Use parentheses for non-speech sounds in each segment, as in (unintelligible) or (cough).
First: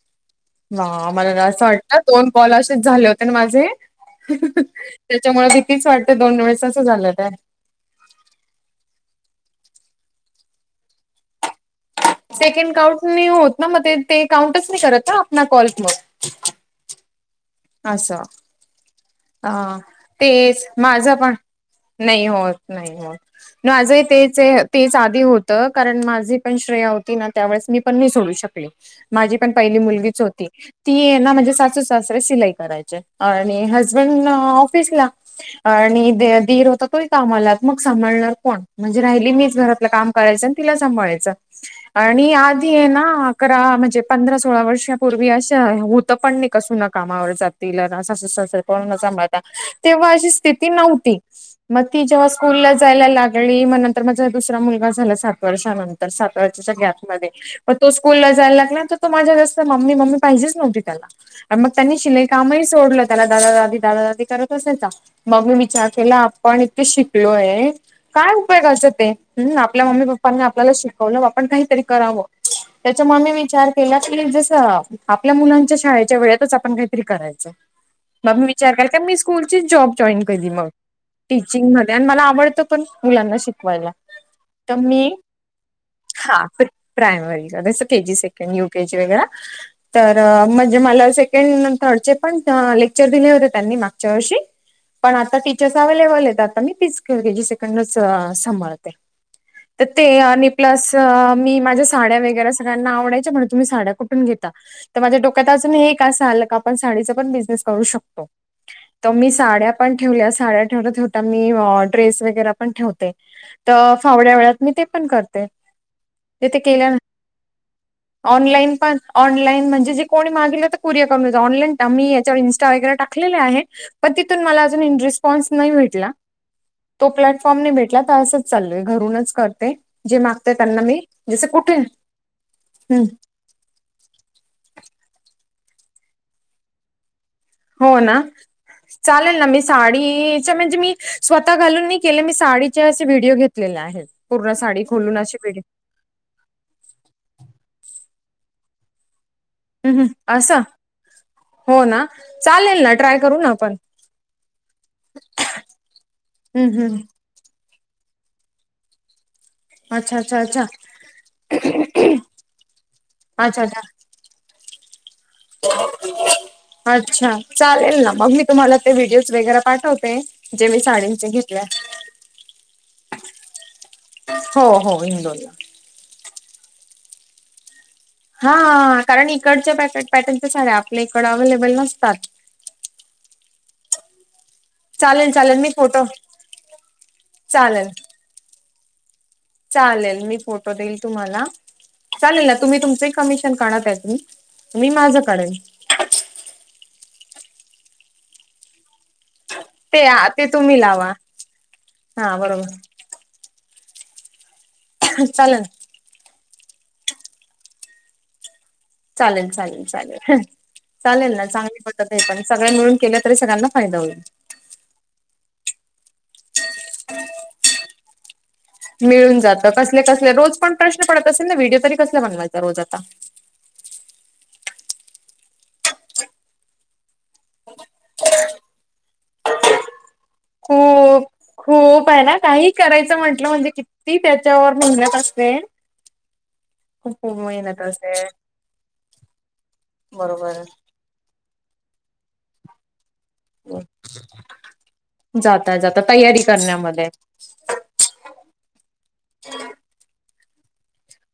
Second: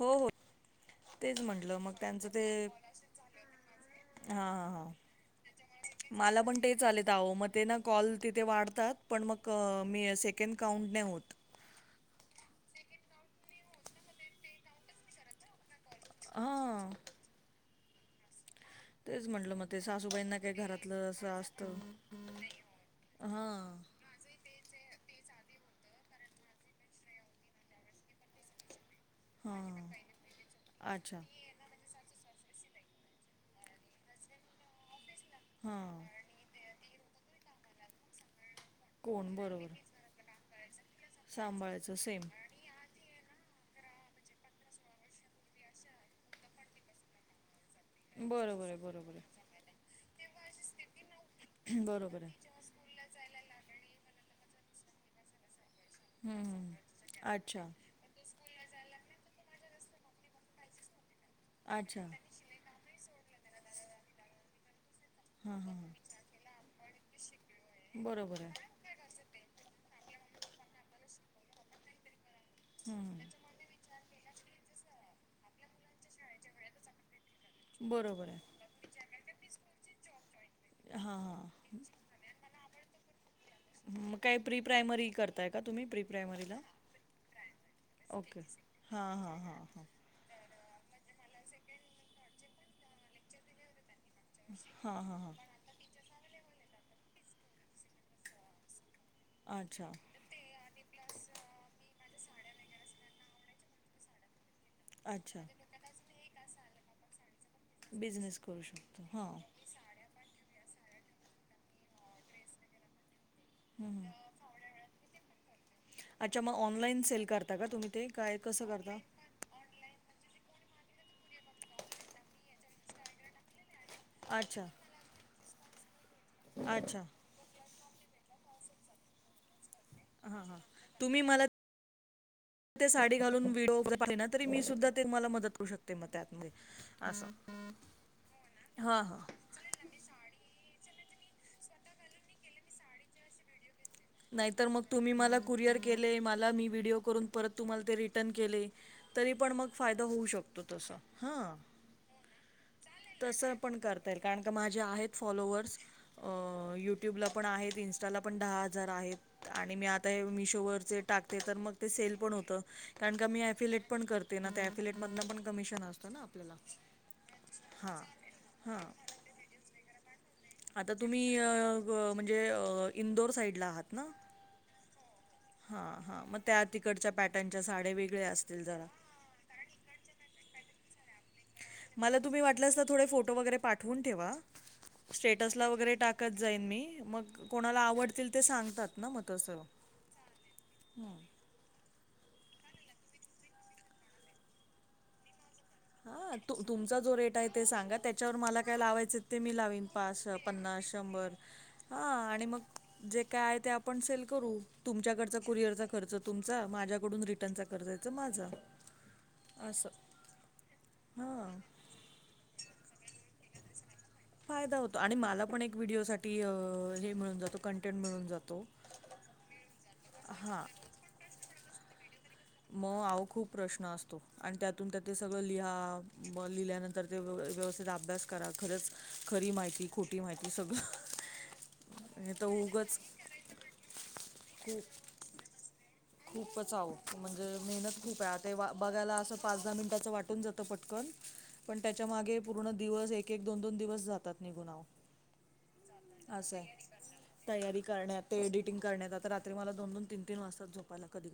हो हो. हं तेच मला असं म्हटलं मग वाटत, त्यांचं दोन ते काॅल असेच हां झाले होते न माझे. हां हां त्यांच्यामुळे भीतीच वाटते, दोन मला पण वेळेस तेच असं आलेत झालं ते. आहो मग ते ना कॉल तिथे वाढतात पण मग, मे सेकंड काउंट नाही होतं. सेकंड काउंट नयी होतं ना, मग ते ते काउंटच नाही करत ना आपला कॉल्स मग. आ.. आसं. अ.. मग ते सासूबाईंना काही तेच माझ घरातलं असं पण, असतं. नाही होत नाही होत. हां आज ही तेच ये. तेच आधी होत कारण माझी पण श्रेया होती ना, त्यावेळेस मी पण नाही सोडू शकले. माझी पण पहिली हां मुलगीच होती, अच्छा ती ना म्हणजे सासू सासरा सिलाई. करायचे. आणि हजबंड ऑफिसला हां आणि दीर होता तो तोही कामाला मग सांभाळणार कोण? म्हणजे राहिली कोण मीच बरोबर घरातल कामरायचं, आणि तिला सांभाळाय च सांभाळायचं सेम आणि आज. तियेना अकरा म्हणजे, पंधरा सोळा वर्षांपूर्वी अशा होतं कणी सूना कामावर जातं. तिला ना सासू-सासरे बरोबर आहे पूर्ण बरोबर सांभाळता, तेव्हा अशी स्थिती नव्हती. आहे मग ती बरोबर जेव्हा आहे स्कूला जायला लाग लागली. मग नंतर माझा दुसरा मुलगा झाला. सात वर्षानंतर सात हम्म हम्म. वर्षाच्या गॅप मध्ये अच्छा पण तो. स्कूला जायला लागला तर तो, माझ्या जास्त मम्मी पाहिजेच नव्हती त्याला मग त्यांनी अच्छा शिलाई. काम ही सोडलं, त्याला दादा दादी दादा दादी करत असायचा. मग मी हां हां विचार हां केला आपण इतके शिकलोय काय बरोबर आहे. उपयोगाच ते हू आपल्या मम्मी पप्पानी आपल्याला शिकवलं आपण काहीतरी करावं हम्म त्याच्यामुळे मी विचार केला की जस आपल्या मुलांच्या शाळेच्या वेळेतच आपण काहीतरी करायचं बरोबर हाय त्या करता मी स्कूलची जॉब जॉईन केली मग हां हां टीचींग मध्ये आणि मला आवडतं पण मुलांना शिक वायला मग काय प्री तर प्रायमरी मी करताय का तुम्ही प्री हा प्रायमरीला? प्रायमरी जस KG okay second U K G हां वैगेरा हां हां हां तर म्हणजे मला सेकंड थर्डचे पण लेक्चर दिले होते त्यांनी मा गच्या वर्षी हां पण हां हां आता टी चर्स अवैलेबल आहेत आता मी तीच के जी सेकंडच सांभाळते तर अच्छा. ते आणि प्लस मी माझ्या साड्या वगैरे सगळ्यांना आवडायच्या म्हणे तुम्ही कुठून घेता तर माझ्या अच्छा. डोक्यात अजून हे एक असं आलं का आपण साडीचा पण बिज नेस करू शकतो बिझनेस करू शकतो तर हां मी साड्या पण ठेवल्या साड्या ठेवता ठेवता मी ड्रेस वगैरा पण ठेवते हं तर हं फावल्या वेळात मी ते पण करते अच्छा ते मग ते केल्या ऑनलाइन सेल करता का तुम्ही ते काय कसं करता ऑनलाइन म्हणजे जे कुणी मागितलं तर कुरियर करून देतो ऑनलाईन मी याच्यावर इन्स्टा वर वगैरे टाकलेलं आहे पण तिथून अच्छा मला अजूनही रिस्पॉन्स नाही भेटला अच्छा तो प्लॅट फॉर्म नाही भेटला तर असंच चाललंय घरूनच करते जे हा मागते हा त्यांना मी तुम्ही मला जस कुठे ते हं, साडी घालून व्हिडिओ पाठवलेत तरी मी सुद्धा ते तुम्हाला मदत करू शकते म त्यात मध्ये असं हो ना हां हां चालेल ना मी साडीचे म्हणजे मी स्वतः घालून नाही केले मी साडीचे असे व्हिडओ घेतलेले आहेत पूर्ण नाहीतर मग साडी तुम्ही खोलून मला अशी व्हिडिओ कुरिअर केले मला मी व्हिडिओ करून परत तुम्हाला ते रिटर्न केले तरी पण मग हं, फायदा हं. होऊ असं शकतो तसा हा हो ना चालेल ना ट्राय करू ना तसं आपण पण करता येईल कारण का माझे आहेत फॉलोवर्स अ हम्म हम् युट्युब ला पण आहेत इन्स्टाला पण दहा हजार आहेत आणि मी आता अच्छा हे अच्छा अच्छा मिशोवरचे टाकते तर मग ते सेल पण होतं कारण का मी अच्छा अच्छा अफिलेट पण करते ना त्या एफिलेट मधन पण कमिशन असतं ना आपल्याला अच्छा हां चालेल ना मग मी तुम्हाला हां ते व्हिडिओज वगैरा पाठवते जे मी साडींचे घेतले आहे हो म्हणजे इंदोर साईडला आहात ना हो हो इंदोरला हा हा म त्या तिकडचा पॅक त्यांच्या साड्या वेगळ्या असतील जरा. हा कारण इकडच्या पॅ पॅटर्नच्या साड्या आपल्या इकडं अवेलेबल मला नसतात तुम्ही वाटल्यास तर थोडे फोटो वगैरे पाठवून ठेवा चालेल चालेल स्टेटसला मी वगैरे फोटो टाकत जाईन मी मग कोणाला चालेल आवडतील ते सांगतात ना म तसं चालेल मी फोटो देईल तुम्हाला चालेल ना तुम्ही तुमचंही कमिशन काढा त्यातून मी माझं काढेन हा त तुमचा जो रेट आहे ते सांगा त्याच्यावर मला काय लावायचं ते मी लावीन. ते पाच, ते तुम्ही पन्नास, लावा शंभर हा आणि मग जे काय आहे ते आपण सेल करू तुमच्याकडच चालेल कुरिअरचा खर्च तुमचा माझ्याकडून रिटर्नचा खर्च आहे माझा. चालेल चालेल असं. चालेल चालेल ना हां. चांगली ती पण सगळ्या मिळून केलं तर सगळ्यांना फायदा होईल. फायदा होतो आणि मला पण एक व्हिडिओ साठी हे मिळून जातो कंटेंट मिळून जातो. मिळून जातं कसले कसले रोज हां. पण प्रश्न पडत असेल ना व्हिडिओ तरी कसले बनवायचे. म आव खूप प्रश्न असतो आणि त्यातून त्या ते सगळं लिहा ब लिहिल्यानंतर ते व व्यवस्थित अभ्यास करा खरच खरी माहिती खोटी माहिती सगळं खूप खूप आहे हे ना तर काही उगच करायचं म्हटलं म्हणजे त्याच्यावर किती मेहनत असते ना. खूपच आह म्हणजे मेहनत खूप आहे ते बघायला असं पाच दहा मिनिटाचं वाटून बरोबर जातं पण कन पण त्याच्या मागे पूर्ण दिवस एक एक एक दोन दोन दिवस जातात निघून आव जाता जाता तयारी असं हाय. करण्यामध्ये तयारी करण्यात ते एडिटिंग करण्यात आता रात्री मला दोन दोन तीन तीन वाजतात झोपा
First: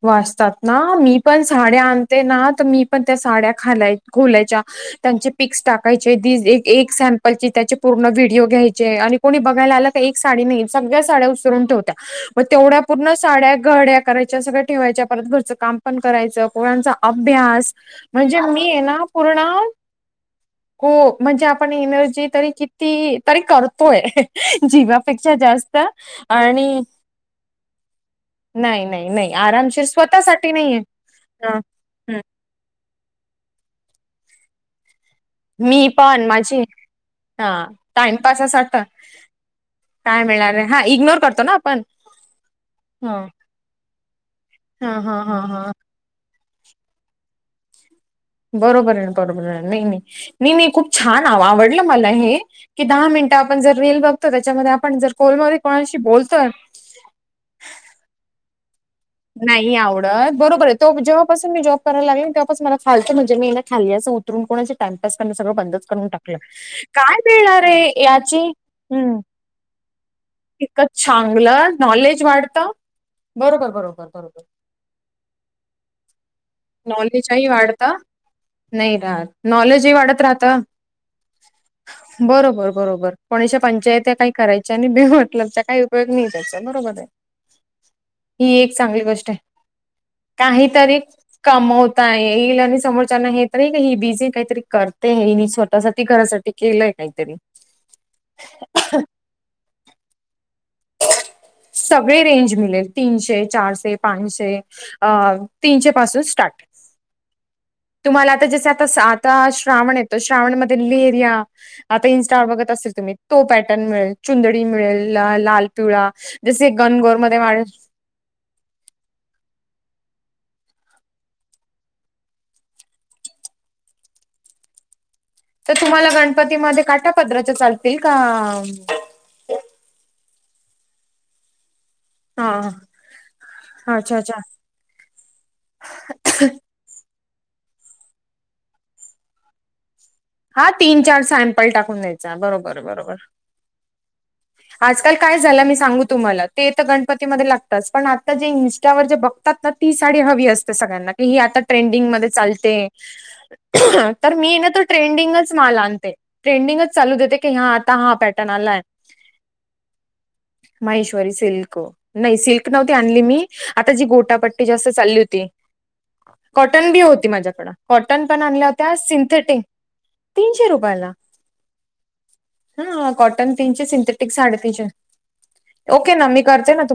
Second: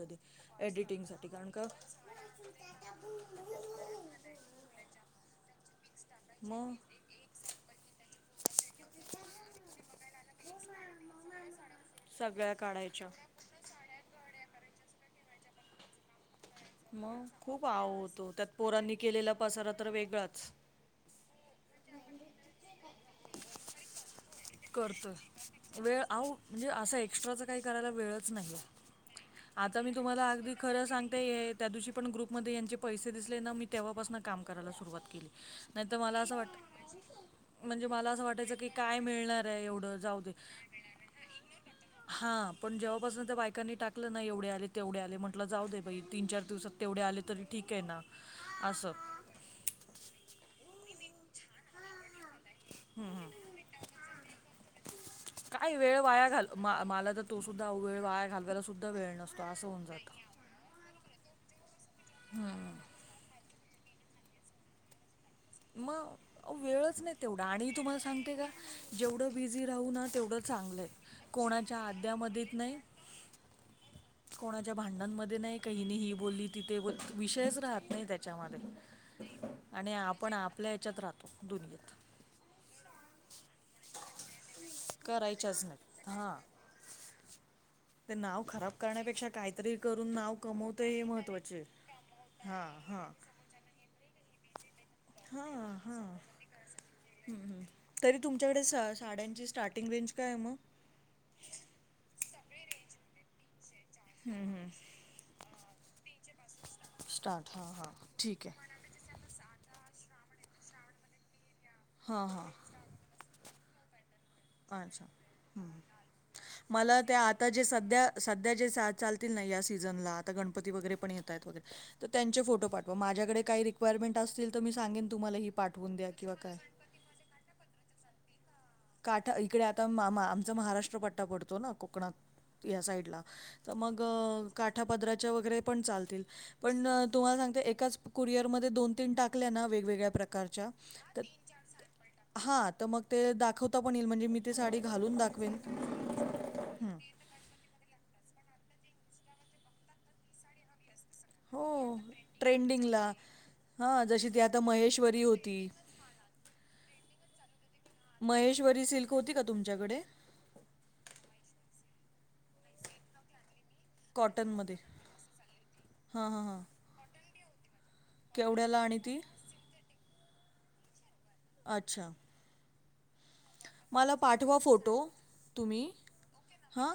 वाचतात ना मी पण का साड्या आणते ना आणि ते तर त्या साड्या घालाय खोलायच्या त्यांचे पिक्स टाकायचे मग एक सॅम्पल चे त्याचे पूर्ण व्हिडीिओ घ्यायचे आणि कोणी बघायला आलं का एक साडी नाही सगळ्या साड्या उसरून ठेवत्या. मग सगळ्या तेवढ्या काढायच्या सगळ्या साड्या घड्या घालायच्या ठेवायच्या आणि मग घरचं काम पण करायचं. पोरांचा मग खूप अभ्यास आव होतो म्हणजे त्यात मी आहे पोरांनी ना केलेला पूर्ण पसारा तर वेगळाच हो म्हणजे आपण एनर्जी तरी किती तरी करतोय. जीवापेक्षा जास्त करतोय वेळ आवो आणि म्हणजे एक्सट्रा च असं काय करायला वेळच नाहीय. नाही नाही नाही आता आरामशीर मी तुम्हाला स्वतःसाठी अगदी नाहीये खरं सांगतीये हे येतात. दिवशी पण ह ग्रुपमध्ये यांचे पैसे दिसले ना मी तेव्हापासून काम करायला सुरुवात केली. नाही मी तर मला पण असं वा माझी हा म्हणजे मला असं वाटायचं की टाइमपासासाठी काय मिळणार. आहे एवढं जाऊ काय दे मिळणार आहे हा इग्नोर करतो ना आपण हा पण हा. जेव्हापासून त्या बायकांनी टाकलं ना एवढे आले हा तेवढे आले, हा हा म्हटलं जाऊ हा दे बाई तीन चार दिवसात तेवढे आले तरी ठीक आहे ना. असं. बरोबर आहे बरोबर आहे ना नाही नाही. नाही नाही खूप छान आवडलं मला हे की दहा हं, हं. मिनिट आपण जर रील बघ त्याच्यामध्ये आपण जर फोनवर कोणाशी बोलतोय हा मला तर तो सुद्धा वेळ घालवायला सुद्धा वेळ नसतो असं नाही होऊन जातं. आवडत बरोबर आहे तो जेव्हापास मी जॉब कराय लागेल तेव्हापास मला खालत म्हणजे मी खाली असत. कोणाचा टाईमपास करणं बंद करून मग टाकलं अहो वेळच काय नाही तेवढा मिळणार आणि आहे तुम्हाला सांगते का याची हम्म जेवढं बिझी राहू ना तेवढं इतकं चांगलंय चांगलं कोणाच्या आद्या नॉलेज मध्ये वाढतं नाही. बरोबर बरोबर बरोबर. कुणाच्या भांडणामध्ये नाही ही बोलली तिथे नॉलेजही विषयच राहत वाढता नाही त्याच्या नाही राहत आणि नॉलेजही आपण वाढत राहतं आपल्या याच्यात राहतो दुनियात हा बरोबर बरोबर कुणाच्या पंचायती काय करायचे आणि बे मतलबचा करायच्याच काही उपयोग नाहीत. नाय हां. त्याचा बरोबर हाय. ते नाव खराब करण्यापेक्षा काहीतरी करून नाव कमवतंय काहीतरी हे महत्त्वाच. कमवता येईल आणि समोरच्याला कळल की ही बिझी आहे काहीतरी करत. हा हा काहीतरी तरी तुमच्याकडे साड्यांची स्टार्ट टिंग रेंज काय हाय मग? सगळी रेंज मिळेल तीनशे, चारशे. हम्म पाचशे हम्म तीनशे पासून स्टार्ट स्टार्ट हां हां तुम्हाला ते ठीक आहे आता आ आता श्रावण येतोय श्रावणमध्ये लेहरिया आता हां हां इन्स्टावर बघत असेल तुम्ही? तो पॅटर्न मिळेल चुंदडी अच्छा मिळेल लाल, हम्म. पिवळा जसे मला गनगोर त्या मध्ये आता जे माणसं सध्या सध्या जे चा चालतील या सीजनला आता गणपती वगैरे पण येत आहेत वगैरे. तर त्यांचे फोटो पाठवा माझ्याकडे काही रिक्वायरमेंट असतील तर मी सांगेन तुम्हाला ते पाठवून तुम्हाला द्या किंवा काय गणपतीमध्ये काटा पद्राचे चालतील का काठा इकडे आता मा मा आमचा महाराष्ट्र पट्टा पडतो ना कोकणात. हा या साईडला तर मग अच्छा अच्छा काठापदराच्या वगैरे पण चालतील. पण तुम्हाला सांगते एकाच कुरिअर मध्ये दोन, तीन टाकल्या ना वेगवेगळ्या प्रकार हा तीन चार प्रकारच्या सॅम्पल टाकून द्यायचा हा बरोबर तर मग बरोबर ते दा खवता येईल म्हणजे मी ती साडी आजकाल घालून काय दाखवेन. झालं मी सांगू तुम्हाला ते तर हं. गणपतीमध्ये लागतात पण आता जे इन्स्टावर जे बघतात ना ती साडी हवी असत ते सगळ्यांना की ही आता हो ट्रेडिंग मध्ये चालते ट्रेंडिंगला हां जशी तर ती मी आहे आता ना महेश्वरी ट्रेंडिंगच होती माल आणते ट्रेंडिंगच चालू देते की हा आता हा पॅटर्न आलाय. महेश्वरी सिल्क होती का तुमच्याकडे महेश्वरी सिल्क नाही सिल्क नव्हती आणली मी. आता जी गोटापट्टी कॉटनमध्ये जास्त चालली होती हां हां हां कॉटन बी होती माझ्याकडं. कॉटन पण आणल्या केवढ्याला होत्या आणि ती सिंथेटिक तीनशे रुपयाला. अच्छा. हा कॉटन तीनशे मला सिंथेटिक साडे पाठवा तीनशे. फोटो तुम्ही हा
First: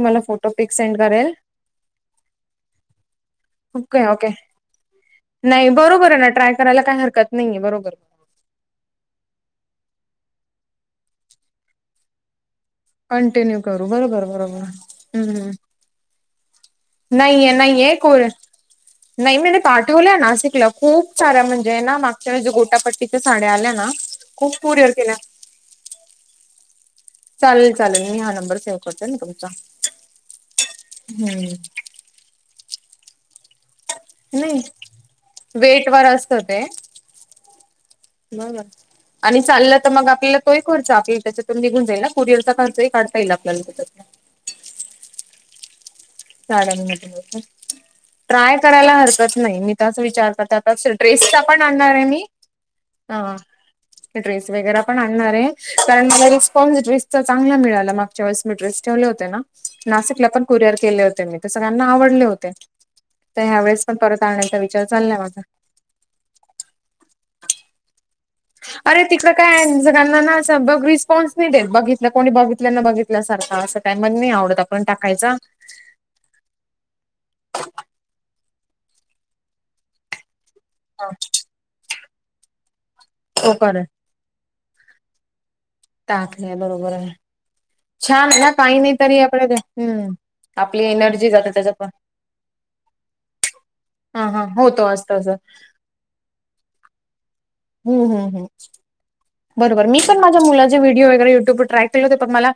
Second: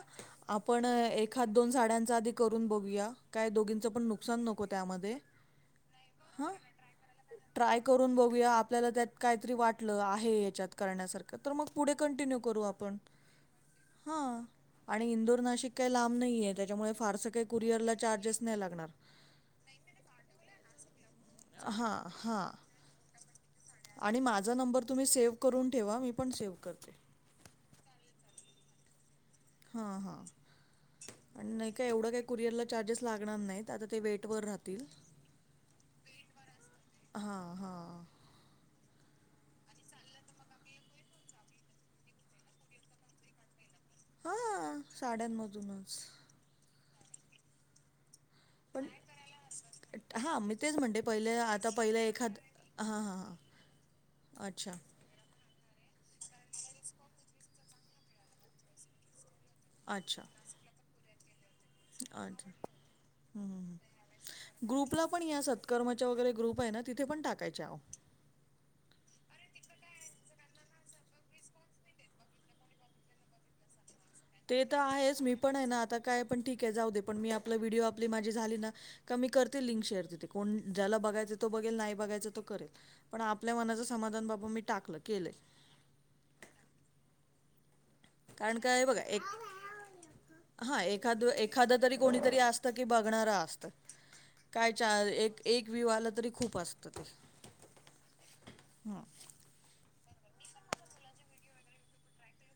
पिक आपण सेंड करेल एखाद दोन साड्यांच आधी करून बघूया. काय दोघींचं पण ओके ओके नुकसान नको त्यामध्ये. नाही बरोबर आहे ना ट्राय हां करायला काही हरकत नाही. ट्राय करून बघूया आपल्याला त्यात कायतरी वाटलं आहे याच्यात करण्यासारखं का तर मग पुढे कंटिन्यू करू आप आपण कंटिन्यू करू बरोबर हा बरोबर आणि इंदोर हम्म नाशिक काही लांब नाहीये त्याच्यामुळे फारसे काही नाहीये कुरिअरला नाहीये कोर चार्जेस नाही लागणार. नाही मी पाठवल्या नाशिकला खूप सारा म्हणजे हां ना मागच्या वेळी हां जो गोटापट्टी त्या साड्या आल्या ना आणि माझा खूप नंबर कुरियर तुम्ही केल्या सेव्ह करून ठेवा मी पण सेव करते. चालेल चालेल मी हा नंबर सेव्ह करते ना तुमचा हम्म. काय एवढं काय कुरअर ला चार्जेस लागणार नाहीत. ते आता ते वेट वर नाही राहतील. वेट वर हा हा. मग, आणि चाललं तर मग आपल्याला तोही खर्च आपली त्याच्यातून निघून जाईल कुरिअरचा खर्चही काढता येईल आपल्याला त्याच्यात हा साड्यांमधूनच. (unintelligible) ट्राय पण करायला हरकत नाही मी तच विचार हां करते मी आता तेच म्हणते पहिले ड्रेसचा पण आता आणणार पहिलं आहे मी. एखाद हां हां हां हा ड्रेस अच्छा वगैेरा पण आणू-‍- कारण मला रिस्पॉन्स ड्रेसचा चांगला मिळाला मागच्या वेळेस मी ड्रेस ठेवले होते ना. अच्छा नाशिकला पण कुरिअर केले होते मी. ते सगळ्यांना आवडले अच्छा होते तर ह्या वेळेस पण परत आणण्यायचा विचार चाललाय माझा. कर्मच्या वगैरे ग्रुप आहे ना तिथे पण टाकायच्या अहो. अरे तिकड काय सगळ्यांना अस ब रिस्पॉन्स नाही देत, बघितलं कोणी बघितलं ना बघितल्यासारखं असं. काय मण मी आवडत आपण टाकायचा. नाही, नंतर काय पण ठीक आहे जाऊ दे पण मी आपला व्हिडिओ आपली माझी झाली ना का मी करते लिंक शेअर दथे कोण ज्याला बघायच तो बघेल नाही बघायच तो करेल पण हो आपल्या कर मनाचं समाधान बाबा मी टाकल. केलं. टाकलंय बरोबर. छान काही नाही तरी आपडे हम्म. (inaudible) हा एनर्जी एखादं, जाते एखादं त्याच्यात तरी कोणी असतं की बघणार असतं. हां हां काय होतो चा असतं असं. एक, एक व्यू आला तरी खूप असतं तेला. हम्म हम्म हम्म. हा. बरोबर मी पण माझ्या मुलाचे व्हिडिओ वगैरे युट्यूबवर ट्राय केले होते पण मला.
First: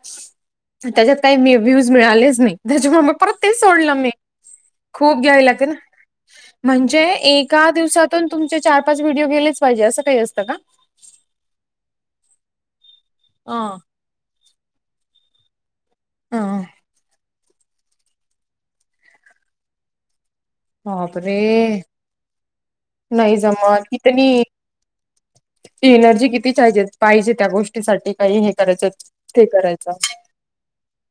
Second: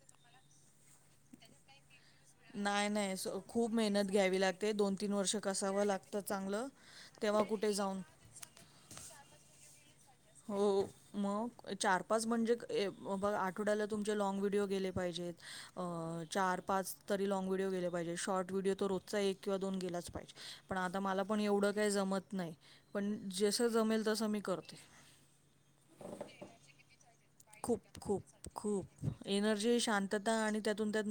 त्यांच्यात काही व्ह्यूज मिळालेस, नाही, त्यांच्यामुळे नाही स परत ते खूप सोडलं मी मेहनत घ्यावी लागते दोन तीन खूप वर्ष घ्यायला ते ना कसावं लागतं चांगलं म्हणजे, तेव्हा एका कुठे जाऊन दिवसातून तुमचे चार पाच व्हिडिओ गेलेच पाहिजे असं काही असत. हो मग चार पाच म्हणजे बघ अ. आठवड्याला तुमचे लाँग व्हिडिओ गेले पाहिजेत, चार हं पाच तरी लाँग व्हिडीओ गेले पाहिजेत शॉर्ट व्हिडिओ रोजचा एक तरी दोन गेलाच पाहिजे. पण आता मला पण एवढं बापरे! काही जमत नाही, नाही जसं जमत जमेल तसं मी कितनी करते. एनर्जी किती हिजे पाहिजे त्या खूप, गोष्टीसाठी खूप, काही हे करायचं खूप ते एनर्जी, करायचं. शांतता आणि त्यातून त्या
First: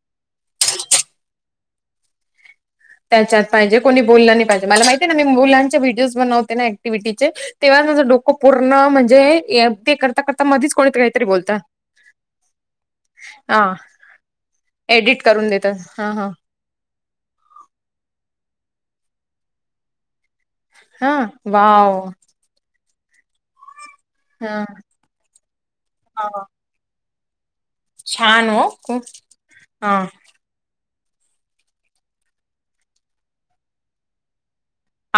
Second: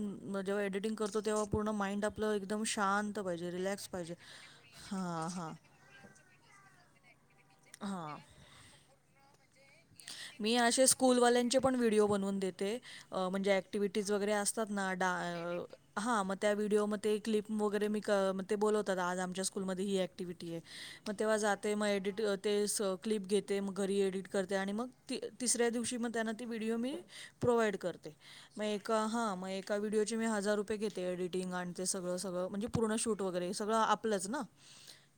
जेव्हा एडिटिंग करतो तेव्हा पूर्ण माइंड आपला एकदम शांत. त्याच्यात पाहिजे कोणी बोलला नाही पाहिजे, मला माहिती आहे ना हां, मी हां, मुलांचे व्हिडिओज बनवते ना. एक्टिव्हटीचे तेव्हा माझं हां. डोकं पूर्ण म्हणजे, ते करता करता मी मधीच असे कोणीतरी काहीतरी बोलत स्कूलवाल्यांचे पण व्हिडिओ बनवून देते. म्हणजे हा एक्टिव्हटीज वगैरे असतात ना डा एडिट करून देतात हा म त्या व्हिडिओमध्ये क्लिप वगैरे मी क ते बोलतात आज आमच्या स्कूलमध्ये ही ऍक्ट्ट ॲक्टिव्हटी आहे. हा मग तेव्हा जाते मग वाव एडिट ते स क्लिप घेते मग घरी एडिट करते हा आणि मग त तिसऱ्या दिवशी मग त्यांना ती व्हिडिओ मी प्रोव्हाइड करते. करते. छान म हो एका खूप ह मग एका हा व्हिडिओचे हजार रुपये रूपये घेते. एडिटिंग आणि ते सगळं सगळं म्हणजे पूर्ण शूट वगैरे सगळं आपलंच ना.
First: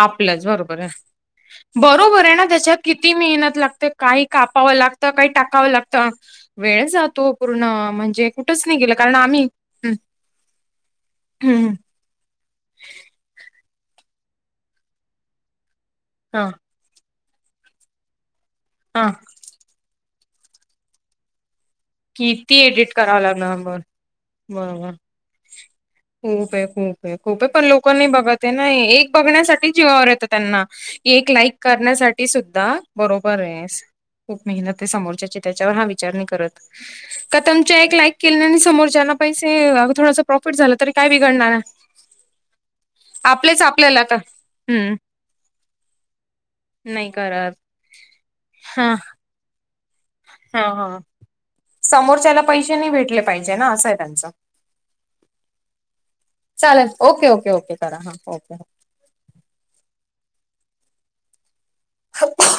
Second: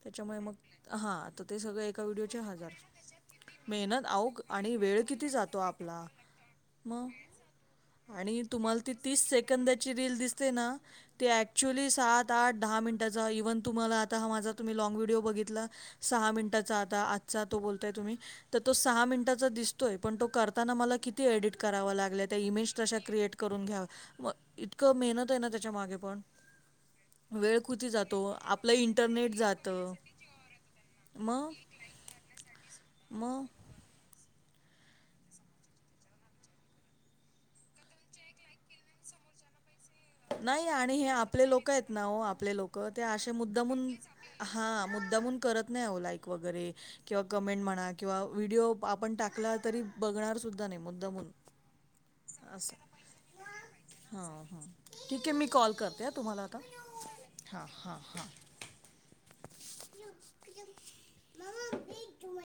त्यांच्यामुळे आपलंच मग बरोबर आहे हा तर ते सगळं एका बरोबर आहे व्हिडिओचे ना हजार. त्याच्यात किती मेहनत. मेहनत काही अहो कापावं आणि वेळ लागत काही किती जातो टाकावं आपला. लागतं वेळ मग जातो पूर्ण म्हणजे आणि कुठंच नाही तुम्हाला ती गेला. तीस सेकंदची रील दिसते ना ते हम्म ऍक्चुली सात आता दहा मिनटाचा इव्हन तुम्हाला आता हा माझ तुम्ही लॉग व्हिडिओ बघला सहा हा मिनटाचा. आता आजचा तो बोलतोय तुम्ही तो सहा हा मिनिटांचा दिसतोय पण तो करताना मला किती एडिट. करावा लागलाय त्या किती इमेज एडिट तश करावं क्रिएट लागलं करून बर घ्या बरोबर इतका मेहनत आहे ना त्याच्या मागे पण. खूप आहे खूप आहे खूप आहे वेळ पण लोक कुती नाही जातो बघत आहे ना आपलं एक इंटरनेट जात बघण्यासाठी मग. ण्यासाठी सुद्धा बरोबर मग आहे, खूप मेहनत समोरच्याची त्याच्यावर हा विचार नाही करत. का तुमच्या एक लाईक केल्याने समोरच्या ना पैसे येता नाही आणि हे आपले लोक आहेत ना हो आपले लोक ते असे आपलेच मुद्दामून. आपल्याला तर हा हम्म मुद्दामून करत नाही अहो लाईक वगैरे नाही किंवा करत कमेंट म्हणा किंवा व्हिडिओ हा आपण टाक टाकला तरी बघणार हा सुद्धा नाही हा मुद्दामून. समोरच्याला असं पैसे नाही भेटले पाहिजे ना असंय त्यांचं. हां हां ठीक आहे मी कॉल करते हां तुम्हाला आता चालेल ओके ओके हां ओके हां करा हा हां ओके. (unintelligible) (unintelligible)